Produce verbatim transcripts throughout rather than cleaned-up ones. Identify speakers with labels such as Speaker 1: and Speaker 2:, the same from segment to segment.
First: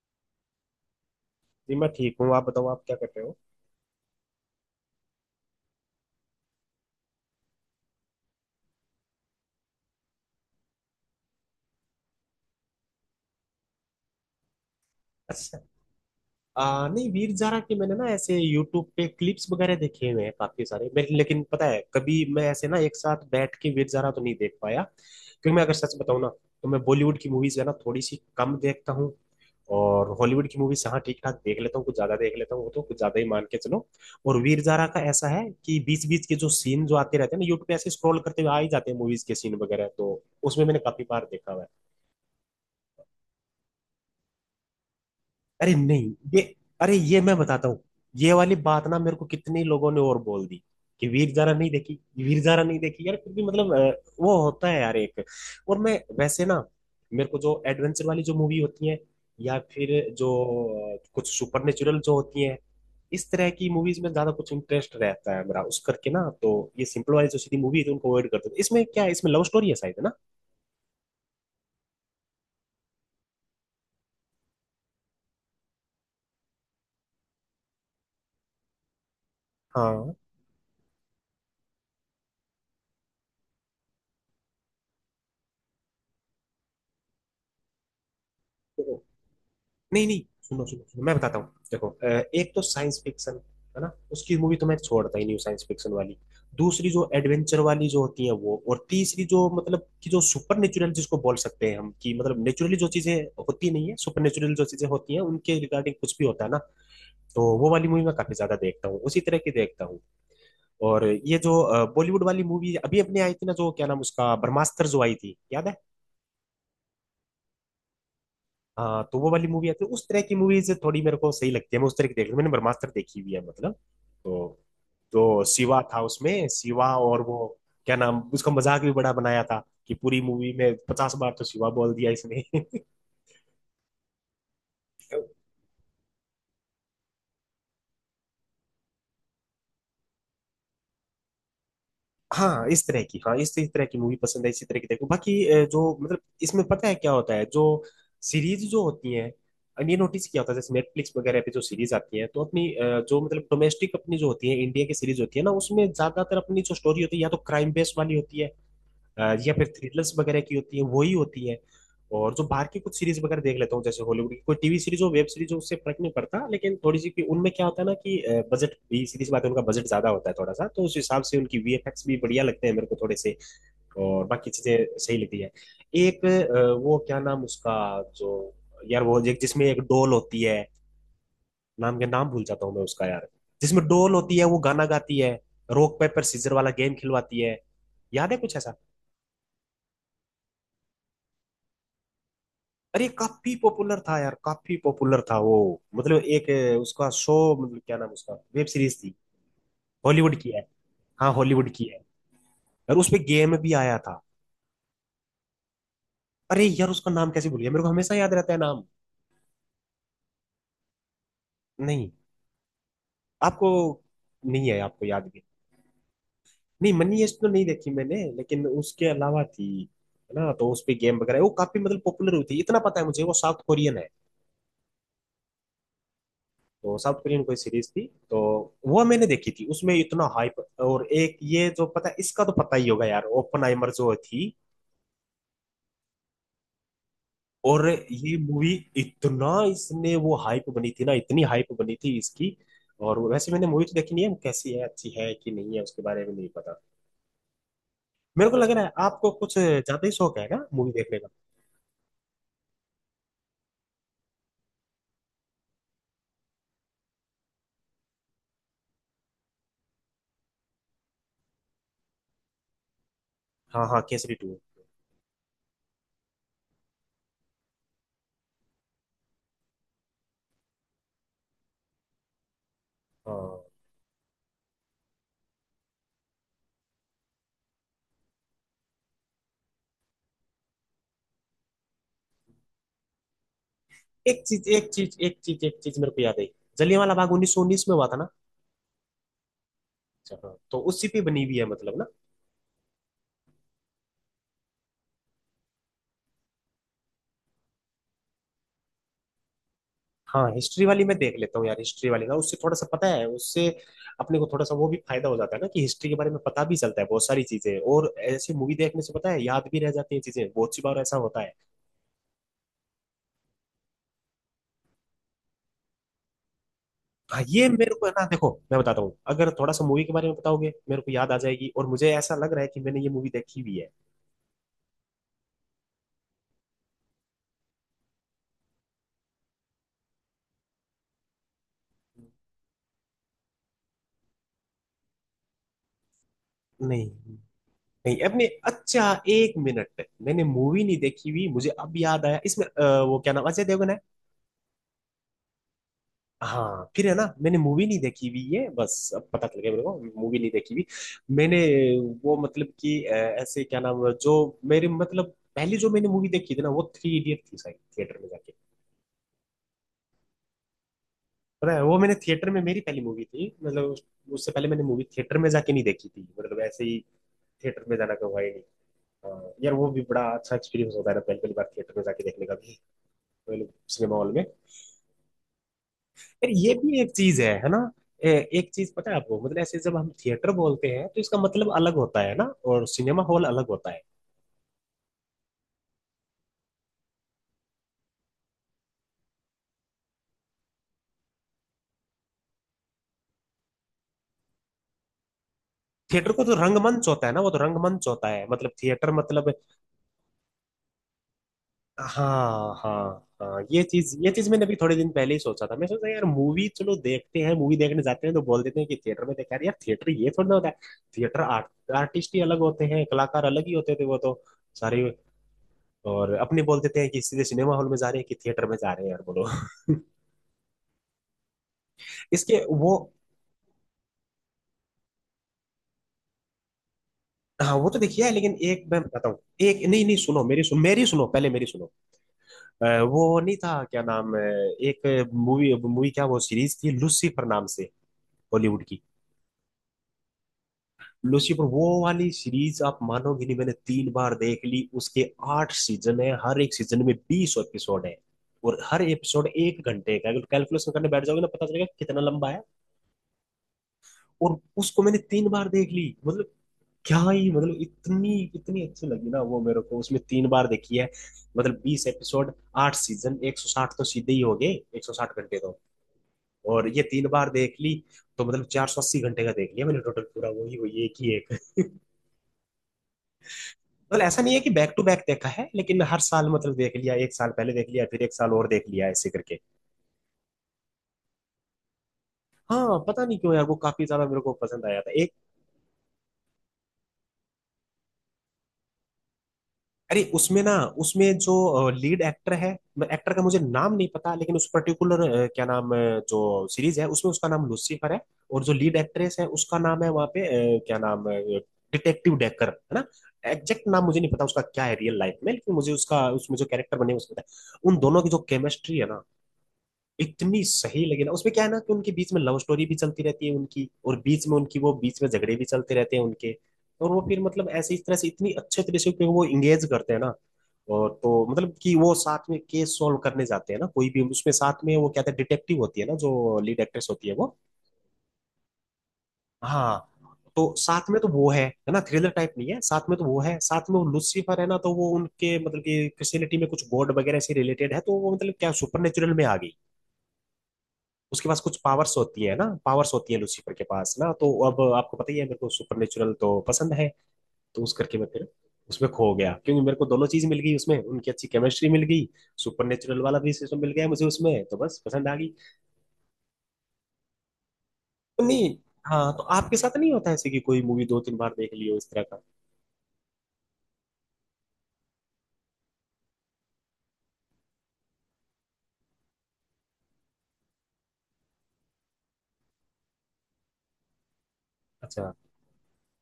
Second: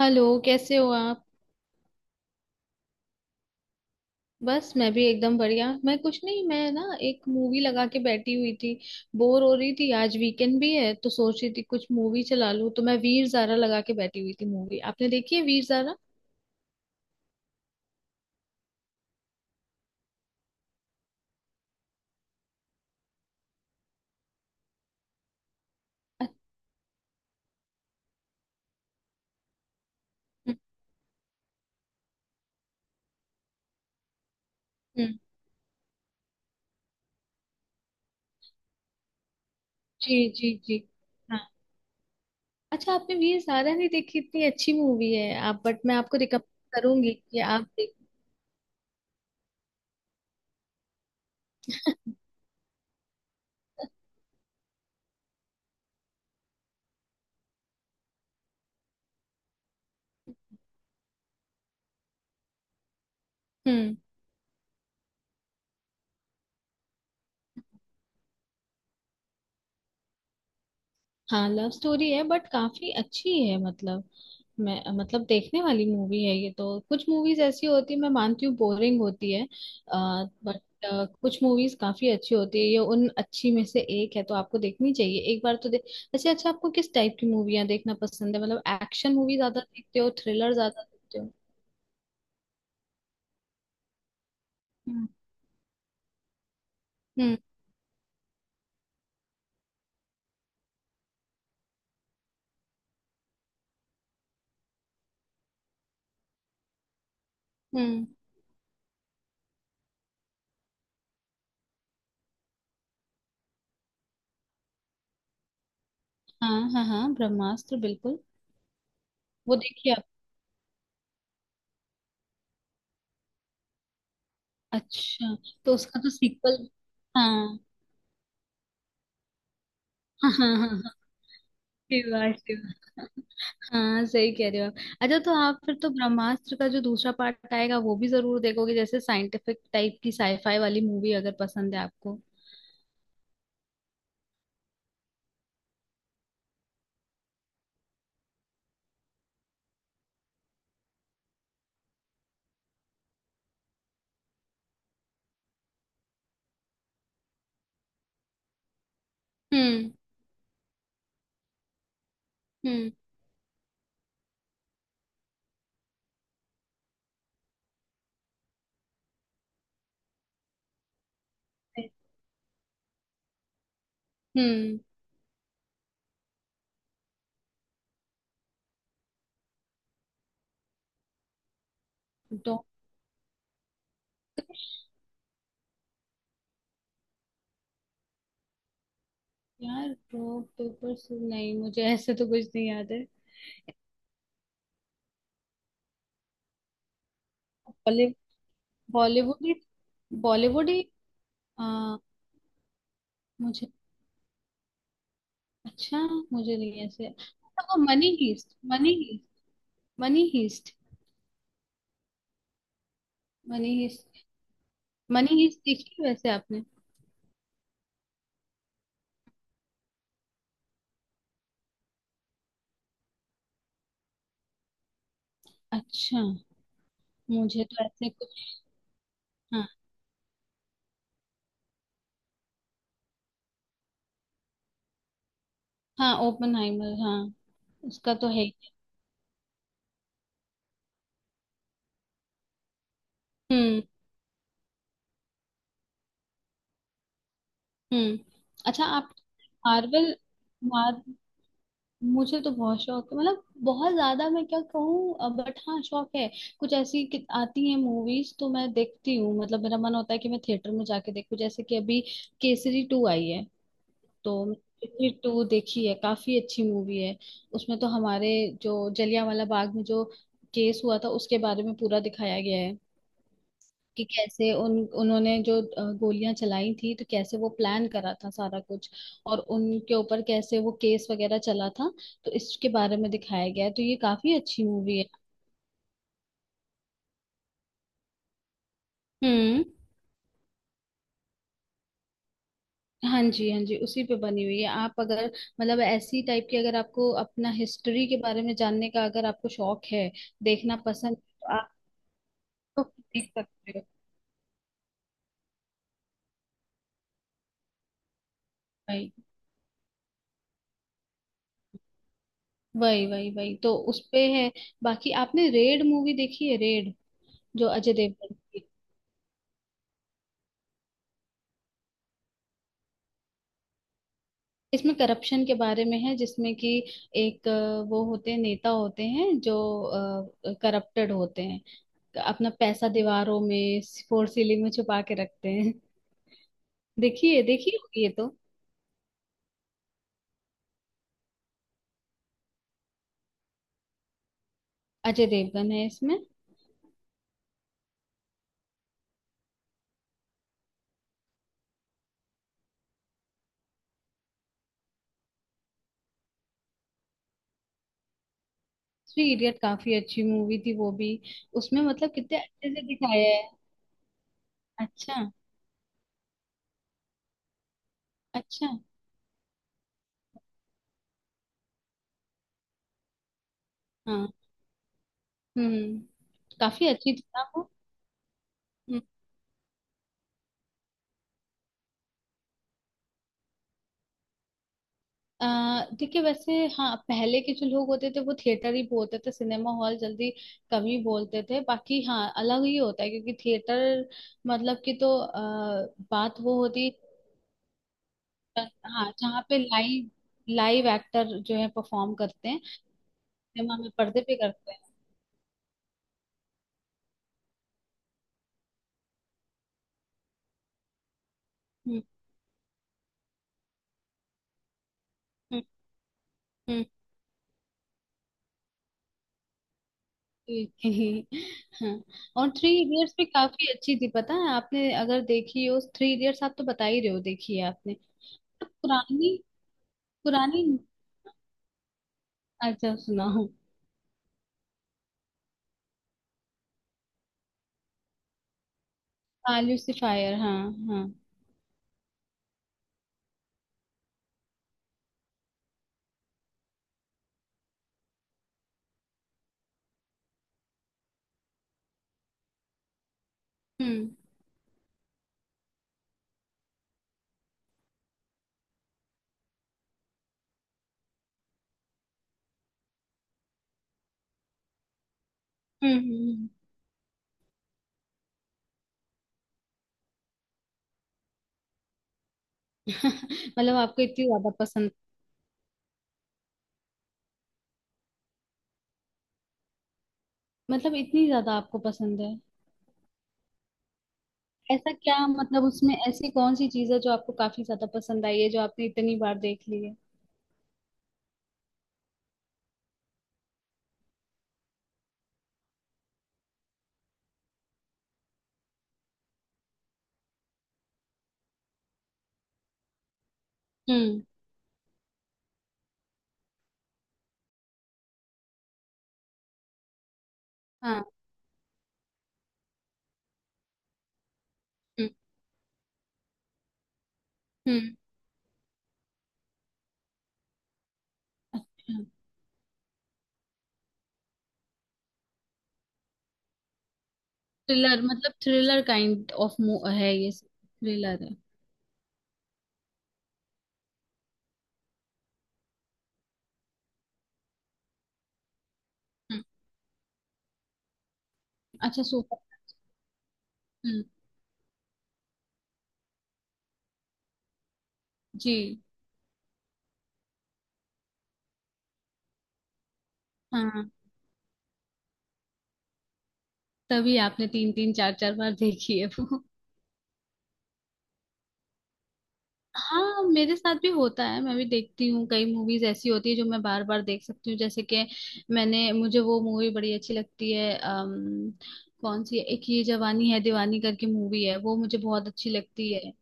Speaker 1: Hello, कैसे हो आप।
Speaker 2: जी, मैं ठीक हूँ। आप बताओ, आप क्या कर रहे हो?
Speaker 1: बस मैं भी एकदम बढ़िया। मैं कुछ नहीं, मैं ना एक मूवी लगा के बैठी हुई थी। बोर हो रही थी, आज वीकेंड भी है तो सोच रही थी कुछ मूवी चला लूं। तो मैं वीर ज़ारा लगा के बैठी हुई थी। मूवी आपने देखी है
Speaker 2: अच्छा।
Speaker 1: वीर ज़ारा?
Speaker 2: आ, नहीं, वीर जारा के मैंने ना ऐसे यूट्यूब पे क्लिप्स वगैरह देखे हुए हैं काफी सारे मैं, लेकिन पता है, कभी मैं ऐसे ना एक साथ बैठ के वीर जारा तो नहीं देख पाया, क्योंकि मैं अगर सच बताऊँ ना, तो मैं बॉलीवुड की मूवीज है ना थोड़ी सी कम देखता हूँ। और हॉलीवुड
Speaker 1: अच्छा।
Speaker 2: की मूवीज हाँ ठीक ठाक देख लेता हूँ, कुछ ज्यादा देख लेता हूँ, वो तो कुछ ज्यादा ही मान के चलो। और वीर जारा का
Speaker 1: हम्म।
Speaker 2: ऐसा है कि बीच बीच के जो सीन जो आते रहते हैं ना, यूट्यूब पे ऐसे स्क्रॉल करते हुए आ ही जाते हैं मूवीज के सीन वगैरह, तो
Speaker 1: जी जी
Speaker 2: उसमें
Speaker 1: जी।
Speaker 2: मैंने काफी बार
Speaker 1: हाँ।
Speaker 2: देखा हुआ है।
Speaker 1: अच्छा, आपने वीर ज़ारा नहीं देखी? इतनी अच्छी मूवी है। आप
Speaker 2: अरे
Speaker 1: बट मैं
Speaker 2: नहीं।
Speaker 1: आपको
Speaker 2: ये
Speaker 1: रिकमेंड
Speaker 2: अरे,
Speaker 1: करूंगी
Speaker 2: ये मैं
Speaker 1: कि आप
Speaker 2: बताता हूँ।
Speaker 1: देखें।
Speaker 2: ये वाली बात ना मेरे को कितने लोगों ने और बोल दी, कि वीर जारा नहीं देखी। वीर जारा नहीं देखी यार, फिर भी मतलब अ, वो होता है यार एक। और मैं वैसे ना, मेरे को जो एडवेंचर वाली जो मूवी होती है, या फिर जो अ, कुछ सुपरनेचुरल जो होती है, इस तरह की
Speaker 1: हम्म।
Speaker 2: मूवीज में ज्यादा कुछ इंटरेस्ट रहता है मेरा उस करके ना। तो ये सिंपल वाली जो सीधी मूवी है, तो उनको अवॉइड करते थे। इसमें क्या है? इसमें लव स्टोरी है शायद, है ना?
Speaker 1: हाँ, लव स्टोरी है बट काफी अच्छी है मतलब, मैं मतलब देखने वाली मूवी है ये। तो कुछ मूवीज ऐसी होती है मैं मानती हूँ, बोरिंग होती है,
Speaker 2: हाँ।
Speaker 1: बट कुछ मूवीज काफी अच्छी होती है। ये उन अच्छी में से एक है, तो आपको देखनी चाहिए एक बार तो देख। अच्छा, अच्छा, आपको किस टाइप की मूवियाँ देखना पसंद है? मतलब एक्शन मूवी ज्यादा देखते
Speaker 2: नहीं
Speaker 1: हो,
Speaker 2: नहीं,
Speaker 1: थ्रिलर
Speaker 2: सुनो सुनो
Speaker 1: ज्यादा
Speaker 2: सुनो, मैं
Speaker 1: देखते हो?
Speaker 2: बताता हूँ। देखो अ, एक तो साइंस फिक्शन है ना, उसकी मूवी तो मैं
Speaker 1: हम्म।
Speaker 2: छोड़ता ही नहीं हूँ, साइंस फिक्शन वाली। दूसरी जो
Speaker 1: हम्म।
Speaker 2: एडवेंचर वाली जो होती है वो, और तीसरी जो मतलब कि जो सुपर नेचुरल जिसको बोल सकते हैं हम, कि मतलब नेचुरली जो चीजें होती नहीं है, सुपर नेचुरल जो चीजें होती हैं, उनके रिगार्डिंग कुछ भी होता है ना, तो वो वाली मूवी
Speaker 1: हम्म।
Speaker 2: मैं काफी ज्यादा देखता हूँ, उसी तरह की देखता हूँ। और ये जो बॉलीवुड वाली मूवी अभी अपने आई थी ना, जो क्या नाम उसका, ब्रह्मास्त्र जो आई थी, याद है?
Speaker 1: हाँ हाँ हाँ, ब्रह्मास्त्र बिल्कुल।
Speaker 2: हाँ, तो वो वाली
Speaker 1: वो
Speaker 2: मूवी आती है,
Speaker 1: देखिए आप।
Speaker 2: उस तरह की मूवीज थोड़ी मेरे को सही लगती है, मैं उस तरह की देख मैंने ब्रह्मास्त्र देखी हुई है मतलब, तो।
Speaker 1: अच्छा,
Speaker 2: तो
Speaker 1: तो
Speaker 2: शिवा था
Speaker 1: उसका तो
Speaker 2: उसमें,
Speaker 1: सीक्वल।
Speaker 2: शिवा और वो
Speaker 1: हाँ
Speaker 2: क्या नाम उसका। मजाक भी बड़ा बनाया था कि पूरी
Speaker 1: हाँ हाँ
Speaker 2: मूवी
Speaker 1: हाँ
Speaker 2: में
Speaker 1: हाँ,
Speaker 2: पचास बार तो शिवा बोल दिया
Speaker 1: शिवा
Speaker 2: इसने।
Speaker 1: शिवा, हाँ सही कह रहे हो आप। अच्छा तो आप फिर तो ब्रह्मास्त्र का जो दूसरा पार्ट आएगा वो भी जरूर देखोगे। जैसे साइंटिफिक टाइप की साईफाई वाली मूवी अगर पसंद है आपको।
Speaker 2: हाँ इस तरह की। हाँ, इस इस तरह की मूवी पसंद है, इसी तरह की। देखो, बाकी अ, जो मतलब इसमें पता है क्या होता है, जो सीरीज जो होती है, ये नोटिस किया होता है जैसे नेटफ्लिक्स वगैरह पे जो सीरीज आती है, तो अपनी अ, जो मतलब डोमेस्टिक अपनी जो होती है, इंडिया की सीरीज होती है ना, उसमें ज्यादातर अपनी जो स्टोरी होती है, या तो क्राइम बेस्ड वाली होती है, अ, या फिर
Speaker 1: हम्म।
Speaker 2: थ्रिलर्स वगैरह की होती है, वो ही होती है। और जो बाहर की
Speaker 1: हम्म।
Speaker 2: कुछ सीरीज वगैरह देख लेता हूँ, जैसे हॉलीवुड की कोई टीवी सीरीज हो, वेब सीरीज हो, उससे फर्क नहीं पड़ता, लेकिन थोड़ी सी उनमें क्या होता है ना कि बजट भी सीरीज बात है, उनका बजट ज्यादा होता है थोड़ा सा, तो उस हिसाब से उनकी वी एफ एक्स भी बढ़िया लगते हैं मेरे को थोड़े से, और बाकी
Speaker 1: हम्म।
Speaker 2: चीजें सही लगती है। एक अ, वो क्या नाम उसका, जो, यार वो एक जिसमें एक डोल होती है, नाम के नाम भूल
Speaker 1: डॉ
Speaker 2: जाता हूँ मैं उसका यार। जिसमें डोल होती है, वो गाना गाती है, रॉक पेपर सीजर वाला गेम खिलवाती है। याद है कुछ ऐसा?
Speaker 1: यार, डॉ पेपर्स नहीं, मुझे ऐसे तो कुछ नहीं याद है।
Speaker 2: अरे काफी पॉपुलर था यार, काफी पॉपुलर था वो। मतलब एक अ, उसका शो, मतलब क्या
Speaker 1: बॉली
Speaker 2: नाम उसका, वेब सीरीज थी।
Speaker 1: बॉलीवुड ही,
Speaker 2: हॉलीवुड की है।
Speaker 1: बॉलीवुड ही।
Speaker 2: हाँ, हॉलीवुड की
Speaker 1: आ,
Speaker 2: है, और उसपे गेम
Speaker 1: मुझे
Speaker 2: भी आया था।
Speaker 1: अच्छा, मुझे
Speaker 2: अरे
Speaker 1: नहीं
Speaker 2: यार,
Speaker 1: ऐसे।
Speaker 2: उसका नाम कैसे भूल
Speaker 1: अच्छा,
Speaker 2: गया,
Speaker 1: वो
Speaker 2: मेरे को
Speaker 1: मनी
Speaker 2: हमेशा याद रहता
Speaker 1: हीस्ट,
Speaker 2: है नाम।
Speaker 1: मनी हीस्ट, मनी हीस्ट,
Speaker 2: नहीं, आपको
Speaker 1: मनी हीस्ट,
Speaker 2: नहीं है आपको याद
Speaker 1: मनी
Speaker 2: भी?
Speaker 1: हीस्ट देखी है वैसे आपने?
Speaker 2: नहीं, मनी हेस्ट तो नहीं देखी मैंने, लेकिन उसके अलावा थी, है ना। तो उस पे गेम वगैरह वो काफी मतलब पॉपुलर हुई थी इतना पता है मुझे, वो साउथ कोरियन है।
Speaker 1: अच्छा,
Speaker 2: तो साउथ कोरियन कोई
Speaker 1: मुझे तो
Speaker 2: सीरीज थी,
Speaker 1: ऐसे
Speaker 2: तो
Speaker 1: कुछ।
Speaker 2: वो मैंने देखी थी,
Speaker 1: हाँ
Speaker 2: उसमें इतना हाइप। और एक ये जो पता, इसका तो पता ही होगा यार, ओपनहाइमर जो थी।
Speaker 1: हाँ, ओपनहाइमर हाँ,
Speaker 2: और
Speaker 1: उसका तो
Speaker 2: ये
Speaker 1: है ही।
Speaker 2: मूवी, इतना इसने वो हाइप बनी थी ना, इतनी हाइप बनी थी इसकी। और वैसे मैंने
Speaker 1: हम्म।
Speaker 2: मूवी तो देखी नहीं है, कैसी है, अच्छी है कि नहीं है उसके बारे में नहीं पता।
Speaker 1: हम्म।
Speaker 2: मेरे को लग रहा
Speaker 1: अच्छा,
Speaker 2: है
Speaker 1: आप
Speaker 2: आपको कुछ ज्यादा ही
Speaker 1: मार्वल।
Speaker 2: शौक है ना मूवी
Speaker 1: मार
Speaker 2: देखने का।
Speaker 1: मुझे तो बहुत शौक है, मतलब बहुत ज्यादा मैं क्या कहूँ बट हाँ शौक है। कुछ ऐसी कि- आती हैं मूवीज तो मैं देखती हूँ, मतलब मेरा मन होता है कि मैं थिएटर में जाके देखूँ। जैसे कि अभी केसरी टू आई है,
Speaker 2: हाँ हाँ, केसरी
Speaker 1: तो
Speaker 2: टू
Speaker 1: मैंने केसरी टू देखी है, काफी अच्छी मूवी है। उसमें तो हमारे जो जलियांवाला बाग में जो केस हुआ था उसके बारे में पूरा दिखाया गया है,
Speaker 2: हाँ,
Speaker 1: कि कैसे उन उन्होंने जो गोलियां चलाई थी, तो कैसे वो प्लान करा था सारा कुछ, और उनके ऊपर कैसे वो केस वगैरह चला था, तो इसके बारे में दिखाया गया है, तो ये काफी
Speaker 2: एक
Speaker 1: अच्छी
Speaker 2: चीज एक
Speaker 1: मूवी है।
Speaker 2: चीज एक चीज एक चीज मेरे को याद आई। जलियांवाला बाग उन्नीस सौ उन्नीस में हुआ था ना?
Speaker 1: हम्म।
Speaker 2: अच्छा, हाँ, तो उसी पे बनी हुई है मतलब ना।
Speaker 1: हाँ जी, हाँ जी, उसी पे बनी हुई है। आप अगर, मतलब ऐसी टाइप की, अगर आपको अपना हिस्ट्री के बारे में जानने का अगर आपको शौक है,
Speaker 2: हाँ,
Speaker 1: देखना
Speaker 2: हिस्ट्री वाली मैं
Speaker 1: पसंद है,
Speaker 2: देख
Speaker 1: तो
Speaker 2: लेता हूँ
Speaker 1: आप
Speaker 2: यार, हिस्ट्री वाली ना, उससे थोड़ा
Speaker 1: तो
Speaker 2: सा पता है,
Speaker 1: देख
Speaker 2: उससे
Speaker 1: सकते हो।
Speaker 2: अपने को थोड़ा सा वो भी फायदा हो जाता है ना, कि हिस्ट्री के बारे में पता भी चलता है बहुत सारी चीजें, और ऐसे मूवी देखने
Speaker 1: भाई,
Speaker 2: से पता है याद भी रह जाती है चीजें, बहुत सी बार ऐसा होता है।
Speaker 1: वही वही वही वही, तो उस पे है। बाकी आपने रेड मूवी देखी है, रेड?
Speaker 2: हाँ,
Speaker 1: जो
Speaker 2: ये
Speaker 1: अजय
Speaker 2: मेरे को है ना,
Speaker 1: देवगन
Speaker 2: देखो
Speaker 1: की,
Speaker 2: मैं बताता हूँ, अगर थोड़ा सा मूवी के बारे में बताओगे मेरे को याद आ जाएगी, और मुझे ऐसा लग रहा है कि मैंने ये मूवी देखी हुई है।
Speaker 1: इसमें करप्शन के बारे में है, जिसमें कि एक अ, वो होते हैं, नेता होते हैं जो करप्टेड होते हैं, अपना पैसा दीवारों में फोर सीलिंग में छुपा के रखते हैं।
Speaker 2: नहीं
Speaker 1: देखिए, देखिए, होगी ये
Speaker 2: नहीं,
Speaker 1: तो।
Speaker 2: अपने अच्छा, एक मिनट, मैंने मूवी नहीं देखी हुई, मुझे अब याद आया इसमें अ, वो क्या नाम, अजय देवगन है।
Speaker 1: अजय देवगन है इसमें।
Speaker 2: हाँ फिर, है ना, मैंने मूवी नहीं देखी हुई है, बस अब पता चल गया मेरे को, मूवी नहीं देखी हुई मैंने। वो मतलब कि अ, ऐसे क्या नाम है, जो मेरे मतलब पहली जो मैंने मूवी देखी थी ना वो थ्री इडियट थी शायद, थिएटर में जाके।
Speaker 1: थ्री इडियट काफी अच्छी मूवी थी वो भी।
Speaker 2: पता है
Speaker 1: उसमें
Speaker 2: वो,
Speaker 1: मतलब
Speaker 2: मैंने
Speaker 1: कितने
Speaker 2: थिएटर में
Speaker 1: अच्छे
Speaker 2: मेरी
Speaker 1: से
Speaker 2: पहली मूवी
Speaker 1: दिखाया है।
Speaker 2: थी मतलब, उस- उससे पहले मैंने मूवी
Speaker 1: अच्छा।
Speaker 2: थिएटर में जाके नहीं देखी थी, मतलब ऐसे ही थिएटर में जाना का हुआ ही नहीं।
Speaker 1: अच्छा।
Speaker 2: हाँ, यार वो भी बड़ा अच्छा एक्सपीरियंस होता है ना, पहली पहली बार थिएटर में जाके देखने का भी, मतलब सिनेमा
Speaker 1: हाँ।
Speaker 2: हॉल में।
Speaker 1: हम्म।
Speaker 2: फिर ये
Speaker 1: काफी
Speaker 2: भी एक
Speaker 1: अच्छी थी
Speaker 2: चीज
Speaker 1: ना
Speaker 2: है है
Speaker 1: वो।
Speaker 2: ना? ए- एक चीज पता है आपको, मतलब ऐसे जब हम थिएटर बोलते हैं तो इसका मतलब अलग होता है ना, और सिनेमा हॉल अलग होता है।
Speaker 1: अ, देखिए वैसे हाँ, पहले के जो लोग होते थे वो थिएटर ही बोलते थे, सिनेमा हॉल जल्दी कम ही बोलते थे, बाकी हाँ अलग ही होता है क्योंकि थिएटर मतलब कि, तो अ,
Speaker 2: थिएटर
Speaker 1: बात
Speaker 2: को तो
Speaker 1: वो होती
Speaker 2: रंगमंच होता है ना, वो तो रंगमंच होता है,
Speaker 1: अ,
Speaker 2: मतलब
Speaker 1: हाँ
Speaker 2: थिएटर
Speaker 1: जहाँ
Speaker 2: मतलब।
Speaker 1: पे लाइव लाइव एक्टर जो है परफॉर्म करते हैं,
Speaker 2: हाँ हाँ हाँ,
Speaker 1: सिनेमा
Speaker 2: ये
Speaker 1: में
Speaker 2: चीज
Speaker 1: पर्दे
Speaker 2: ये
Speaker 1: पे
Speaker 2: चीज मैंने
Speaker 1: करते
Speaker 2: अभी
Speaker 1: हैं।
Speaker 2: थोड़े दिन पहले ही सोचा था, मैं सोचा यार, मूवी चलो देखते हैं, मूवी देखने जाते हैं तो बोल देते हैं कि थिएटर में देखा। यार थिएटर ये थोड़ा ना होता है, थिएटर आर्ट
Speaker 1: हम्म।
Speaker 2: आर्टिस्ट ही अलग होते हैं, कलाकार अलग ही होते थे वो तो सारे।
Speaker 1: हम्म।
Speaker 2: और अपने बोल
Speaker 1: हम्म,
Speaker 2: देते हैं कि सीधे सिनेमा हॉल में जा रहे हैं कि थिएटर में जा रहे हैं यार, बोलो।
Speaker 1: जी, हाँ। और
Speaker 2: इसके
Speaker 1: थ्री
Speaker 2: वो।
Speaker 1: इडियट्स भी काफी अच्छी थी, पता है। आपने अगर देखी हो थ्री इडियट्स, आप तो बता ही रहे हो देखी है
Speaker 2: हाँ, वो
Speaker 1: आपने।
Speaker 2: तो देखिए है, लेकिन
Speaker 1: तो
Speaker 2: एक मैं बताता
Speaker 1: पुरानी,
Speaker 2: हूँ। एक नहीं नहीं, सुनो मेरी
Speaker 1: पुरानी,
Speaker 2: सुनो मेरी सुनो, पहले मेरी सुनो।
Speaker 1: अच्छा
Speaker 2: अ, वो
Speaker 1: सुनाओ।
Speaker 2: नहीं था क्या नाम है, एक मूवी, मूवी क्या, वो सीरीज थी लूसीफर नाम से, हॉलीवुड की।
Speaker 1: हाँ लूसीफायर, हाँ। हाँ।
Speaker 2: लूसीफर वो वाली सीरीज, आप मानोगे नहीं, मैंने तीन बार देख ली उसके। आठ सीजन है, हर एक सीजन में बीस एपिसोड है, और हर एपिसोड एक घंटे का है। अगर कैलकुलेशन करने बैठ जाओगे ना, पता चलेगा कितना लंबा है।
Speaker 1: हम्म।
Speaker 2: और उसको मैंने तीन बार देख ली, मतलब क्या ही मतलब, इतनी इतनी अच्छी लगी ना वो मेरे को, उसमें तीन बार देखी है। मतलब बीस एपिसोड, आठ सीजन, एक सौ साठ तो सीधे ही हो गए, एक सौ साठ घंटे तो।
Speaker 1: हम्म। हम्म, हम्म।
Speaker 2: और ये तीन बार देख ली, तो मतलब चार सौ अस्सी घंटे का देख लिया मैंने टोटल, पूरा वही वही एक ही एक।
Speaker 1: मतलब आपको
Speaker 2: मतलब
Speaker 1: इतनी
Speaker 2: ऐसा
Speaker 1: ज्यादा
Speaker 2: नहीं है कि
Speaker 1: पसंद
Speaker 2: बैक टू बैक देखा है, लेकिन हर साल मतलब देख लिया, एक साल पहले देख लिया, फिर एक साल और देख लिया, ऐसे करके।
Speaker 1: मतलब इतनी ज्यादा आपको पसंद है?
Speaker 2: हाँ, पता नहीं क्यों यार, वो काफी ज्यादा मेरे को पसंद
Speaker 1: ऐसा
Speaker 2: आया था।
Speaker 1: क्या, मतलब उसमें ऐसी कौन सी चीज है जो आपको काफी ज्यादा पसंद आई है, जो आपने इतनी बार देख ली है?
Speaker 2: अरे उसमें ना, उसमें जो लीड एक्टर है, एक्टर का मुझे नाम नहीं पता, लेकिन उस पर्टिकुलर क्या नाम, अ, जो सीरीज है उसमें उसका नाम लूसीफर है, और जो लीड एक्ट्रेस है उसका नाम है वहाँ पे अ, क्या नाम, डिटेक्टिव डेकर है ना। एग्जैक्ट नाम मुझे
Speaker 1: हम्म।
Speaker 2: नहीं पता उसका क्या है रियल लाइफ में, लेकिन मुझे उसका, उसमें जो कैरेक्टर बने हैं, उसमें पता है। उन दोनों की जो केमिस्ट्री है ना, इतनी सही
Speaker 1: हाँ।
Speaker 2: लगी ना, उसमें क्या है ना कि उनके बीच में लव स्टोरी भी चलती रहती है उनकी, और बीच में उनकी वो,
Speaker 1: हम्म।
Speaker 2: बीच में झगड़े भी चलते रहते हैं उनके। और वो फिर मतलब ऐसे
Speaker 1: हम्म।
Speaker 2: इस तरह से इतनी अच्छे तरह से, क्योंकि वो इंगेज करते हैं ना, और तो मतलब कि
Speaker 1: अच्छा,
Speaker 2: वो साथ में केस सॉल्व करने जाते हैं ना कोई भी उसमें, साथ में वो कहते हैं डिटेक्टिव होती है ना जो लीड एक्ट्रेस होती है वो।
Speaker 1: थ्रिलर मतलब थ्रिलर काइंड ऑफ
Speaker 2: हाँ,
Speaker 1: है ये,
Speaker 2: तो साथ में
Speaker 1: थ्रिलर
Speaker 2: तो
Speaker 1: है।
Speaker 2: वो है है ना, थ्रिलर टाइप नहीं है, साथ में तो वो है, साथ में वो लूसीफर है ना तो वो उनके मतलब कि क्रिश्चियनिटी में कुछ गॉड वगैरह से रिलेटेड है, तो वो मतलब क्या, सुपर नेचुरल
Speaker 1: हम्म।
Speaker 2: में आ गई। उसके पास कुछ
Speaker 1: अच्छा।
Speaker 2: पावर्स
Speaker 1: सुपर
Speaker 2: होती है ना, पावर्स होती है लूसीफर के
Speaker 1: हम्म।
Speaker 2: पास ना, तो अब आपको पता ही है मेरे को सुपरनेचुरल तो पसंद है। तो उस करके मैं फिर
Speaker 1: जी।
Speaker 2: उसमें खो गया, क्योंकि मेरे को दोनों चीज मिल गई उसमें, उनकी अच्छी केमिस्ट्री मिल गई, सुपरनेचुरल वाला भी सिस्टम मिल
Speaker 1: हाँ,
Speaker 2: गया मुझे उसमें, तो बस पसंद आ गई।
Speaker 1: तभी आपने तीन तीन चार चार
Speaker 2: तो
Speaker 1: बार
Speaker 2: नहीं।
Speaker 1: देखी है
Speaker 2: हाँ, तो
Speaker 1: वो।
Speaker 2: आपके साथ नहीं होता ऐसे कि कोई मूवी दो तीन बार देख ली हो, इस तरह का?
Speaker 1: हाँ, मेरे साथ भी होता है, मैं भी देखती हूँ। कई मूवीज ऐसी होती है जो मैं बार बार देख सकती हूँ। जैसे कि मैंने मुझे वो मूवी बड़ी अच्छी लगती है, अम, कौन सी है? एक ये जवानी है दीवानी करके मूवी है, वो मुझे बहुत
Speaker 2: अच्छा,
Speaker 1: अच्छी लगती है।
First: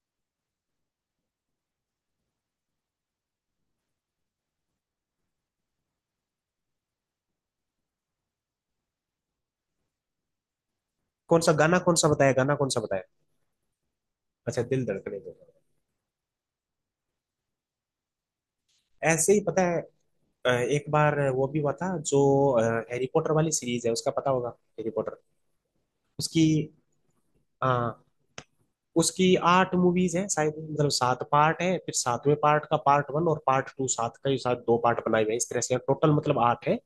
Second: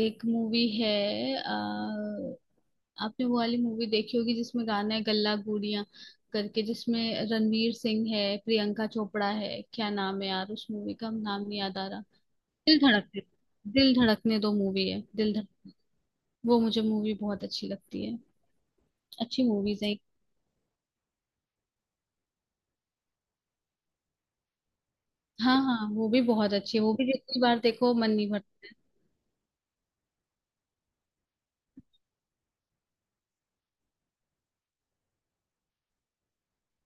Speaker 1: एक मूवी है अ, आपने वो वाली मूवी देखी होगी जिसमें गाना है गल्ला गूंडियां करके, जिसमें रणवीर सिंह है, प्रियंका चोपड़ा है, क्या नाम है यार उस मूवी का,
Speaker 2: कौन
Speaker 1: नाम
Speaker 2: सा
Speaker 1: नहीं याद
Speaker 2: गाना
Speaker 1: आ
Speaker 2: कौन
Speaker 1: रहा।
Speaker 2: सा बताया, गाना कौन
Speaker 1: दिल
Speaker 2: सा बताया?
Speaker 1: धड़कने दिल धड़कने दो
Speaker 2: अच्छा, दिल
Speaker 1: मूवी है।
Speaker 2: धड़कने
Speaker 1: दिल
Speaker 2: दो।
Speaker 1: वो मुझे मूवी बहुत अच्छी लगती है,
Speaker 2: ऐसे ही
Speaker 1: अच्छी
Speaker 2: पता है।
Speaker 1: मूवीज है।
Speaker 2: अ, एक बार वो भी हुआ था जो, हैरी पॉटर वाली सीरीज है, उसका पता होगा, हैरी पॉटर।
Speaker 1: हाँ हाँ, वो भी
Speaker 2: उसकी,
Speaker 1: बहुत अच्छी है, वो भी जितनी बार देखो
Speaker 2: हाँ,
Speaker 1: मन नहीं भरता।
Speaker 2: उसकी आठ मूवीज हैं शायद, मतलब सात पार्ट है, फिर सातवें पार्ट का पार्ट वन और पार्ट टू, सात का ही शायद दो पार्ट बनाए हुए हैं इस तरह से, टोटल मतलब आठ है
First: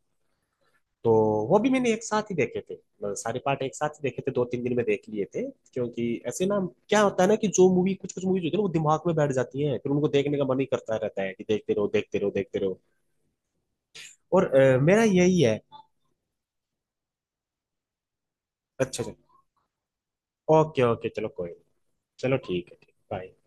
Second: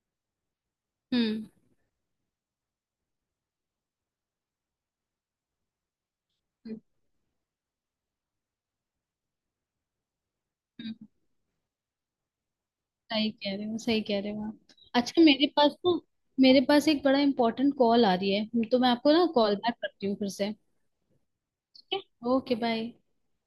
Speaker 2: तो।
Speaker 1: हम्म।
Speaker 2: वो भी मैंने एक साथ ही देखे थे, मतलब सारे पार्ट एक साथ ही देखे थे, दो तीन दिन में देख लिए थे, क्योंकि ऐसे ना,
Speaker 1: हम्म,
Speaker 2: क्या होता है ना, कि जो मूवी, कुछ कुछ मूवीज होती है ना, वो दिमाग में बैठ जाती है, फिर उनको देखने का मन ही करता
Speaker 1: हम्म,
Speaker 2: रहता है कि देखते रहो देखते रहो देखते रहो।
Speaker 1: सही कह रहे हो, सही कह रहे हो
Speaker 2: और
Speaker 1: आप।
Speaker 2: अ, मेरा
Speaker 1: अच्छा,
Speaker 2: यही
Speaker 1: मेरे
Speaker 2: है।
Speaker 1: पास ना मेरे पास एक बड़ा इंपॉर्टेंट कॉल आ रही है, तो मैं
Speaker 2: अच्छा अच्छा,
Speaker 1: आपको ना कॉल बैक करती हूँ फिर से।
Speaker 2: ओके ओके, चलो कोई नहीं।
Speaker 1: ठीक है,
Speaker 2: चलो
Speaker 1: ओके,
Speaker 2: ठीक है,
Speaker 1: बाय।
Speaker 2: ठीक, बाय।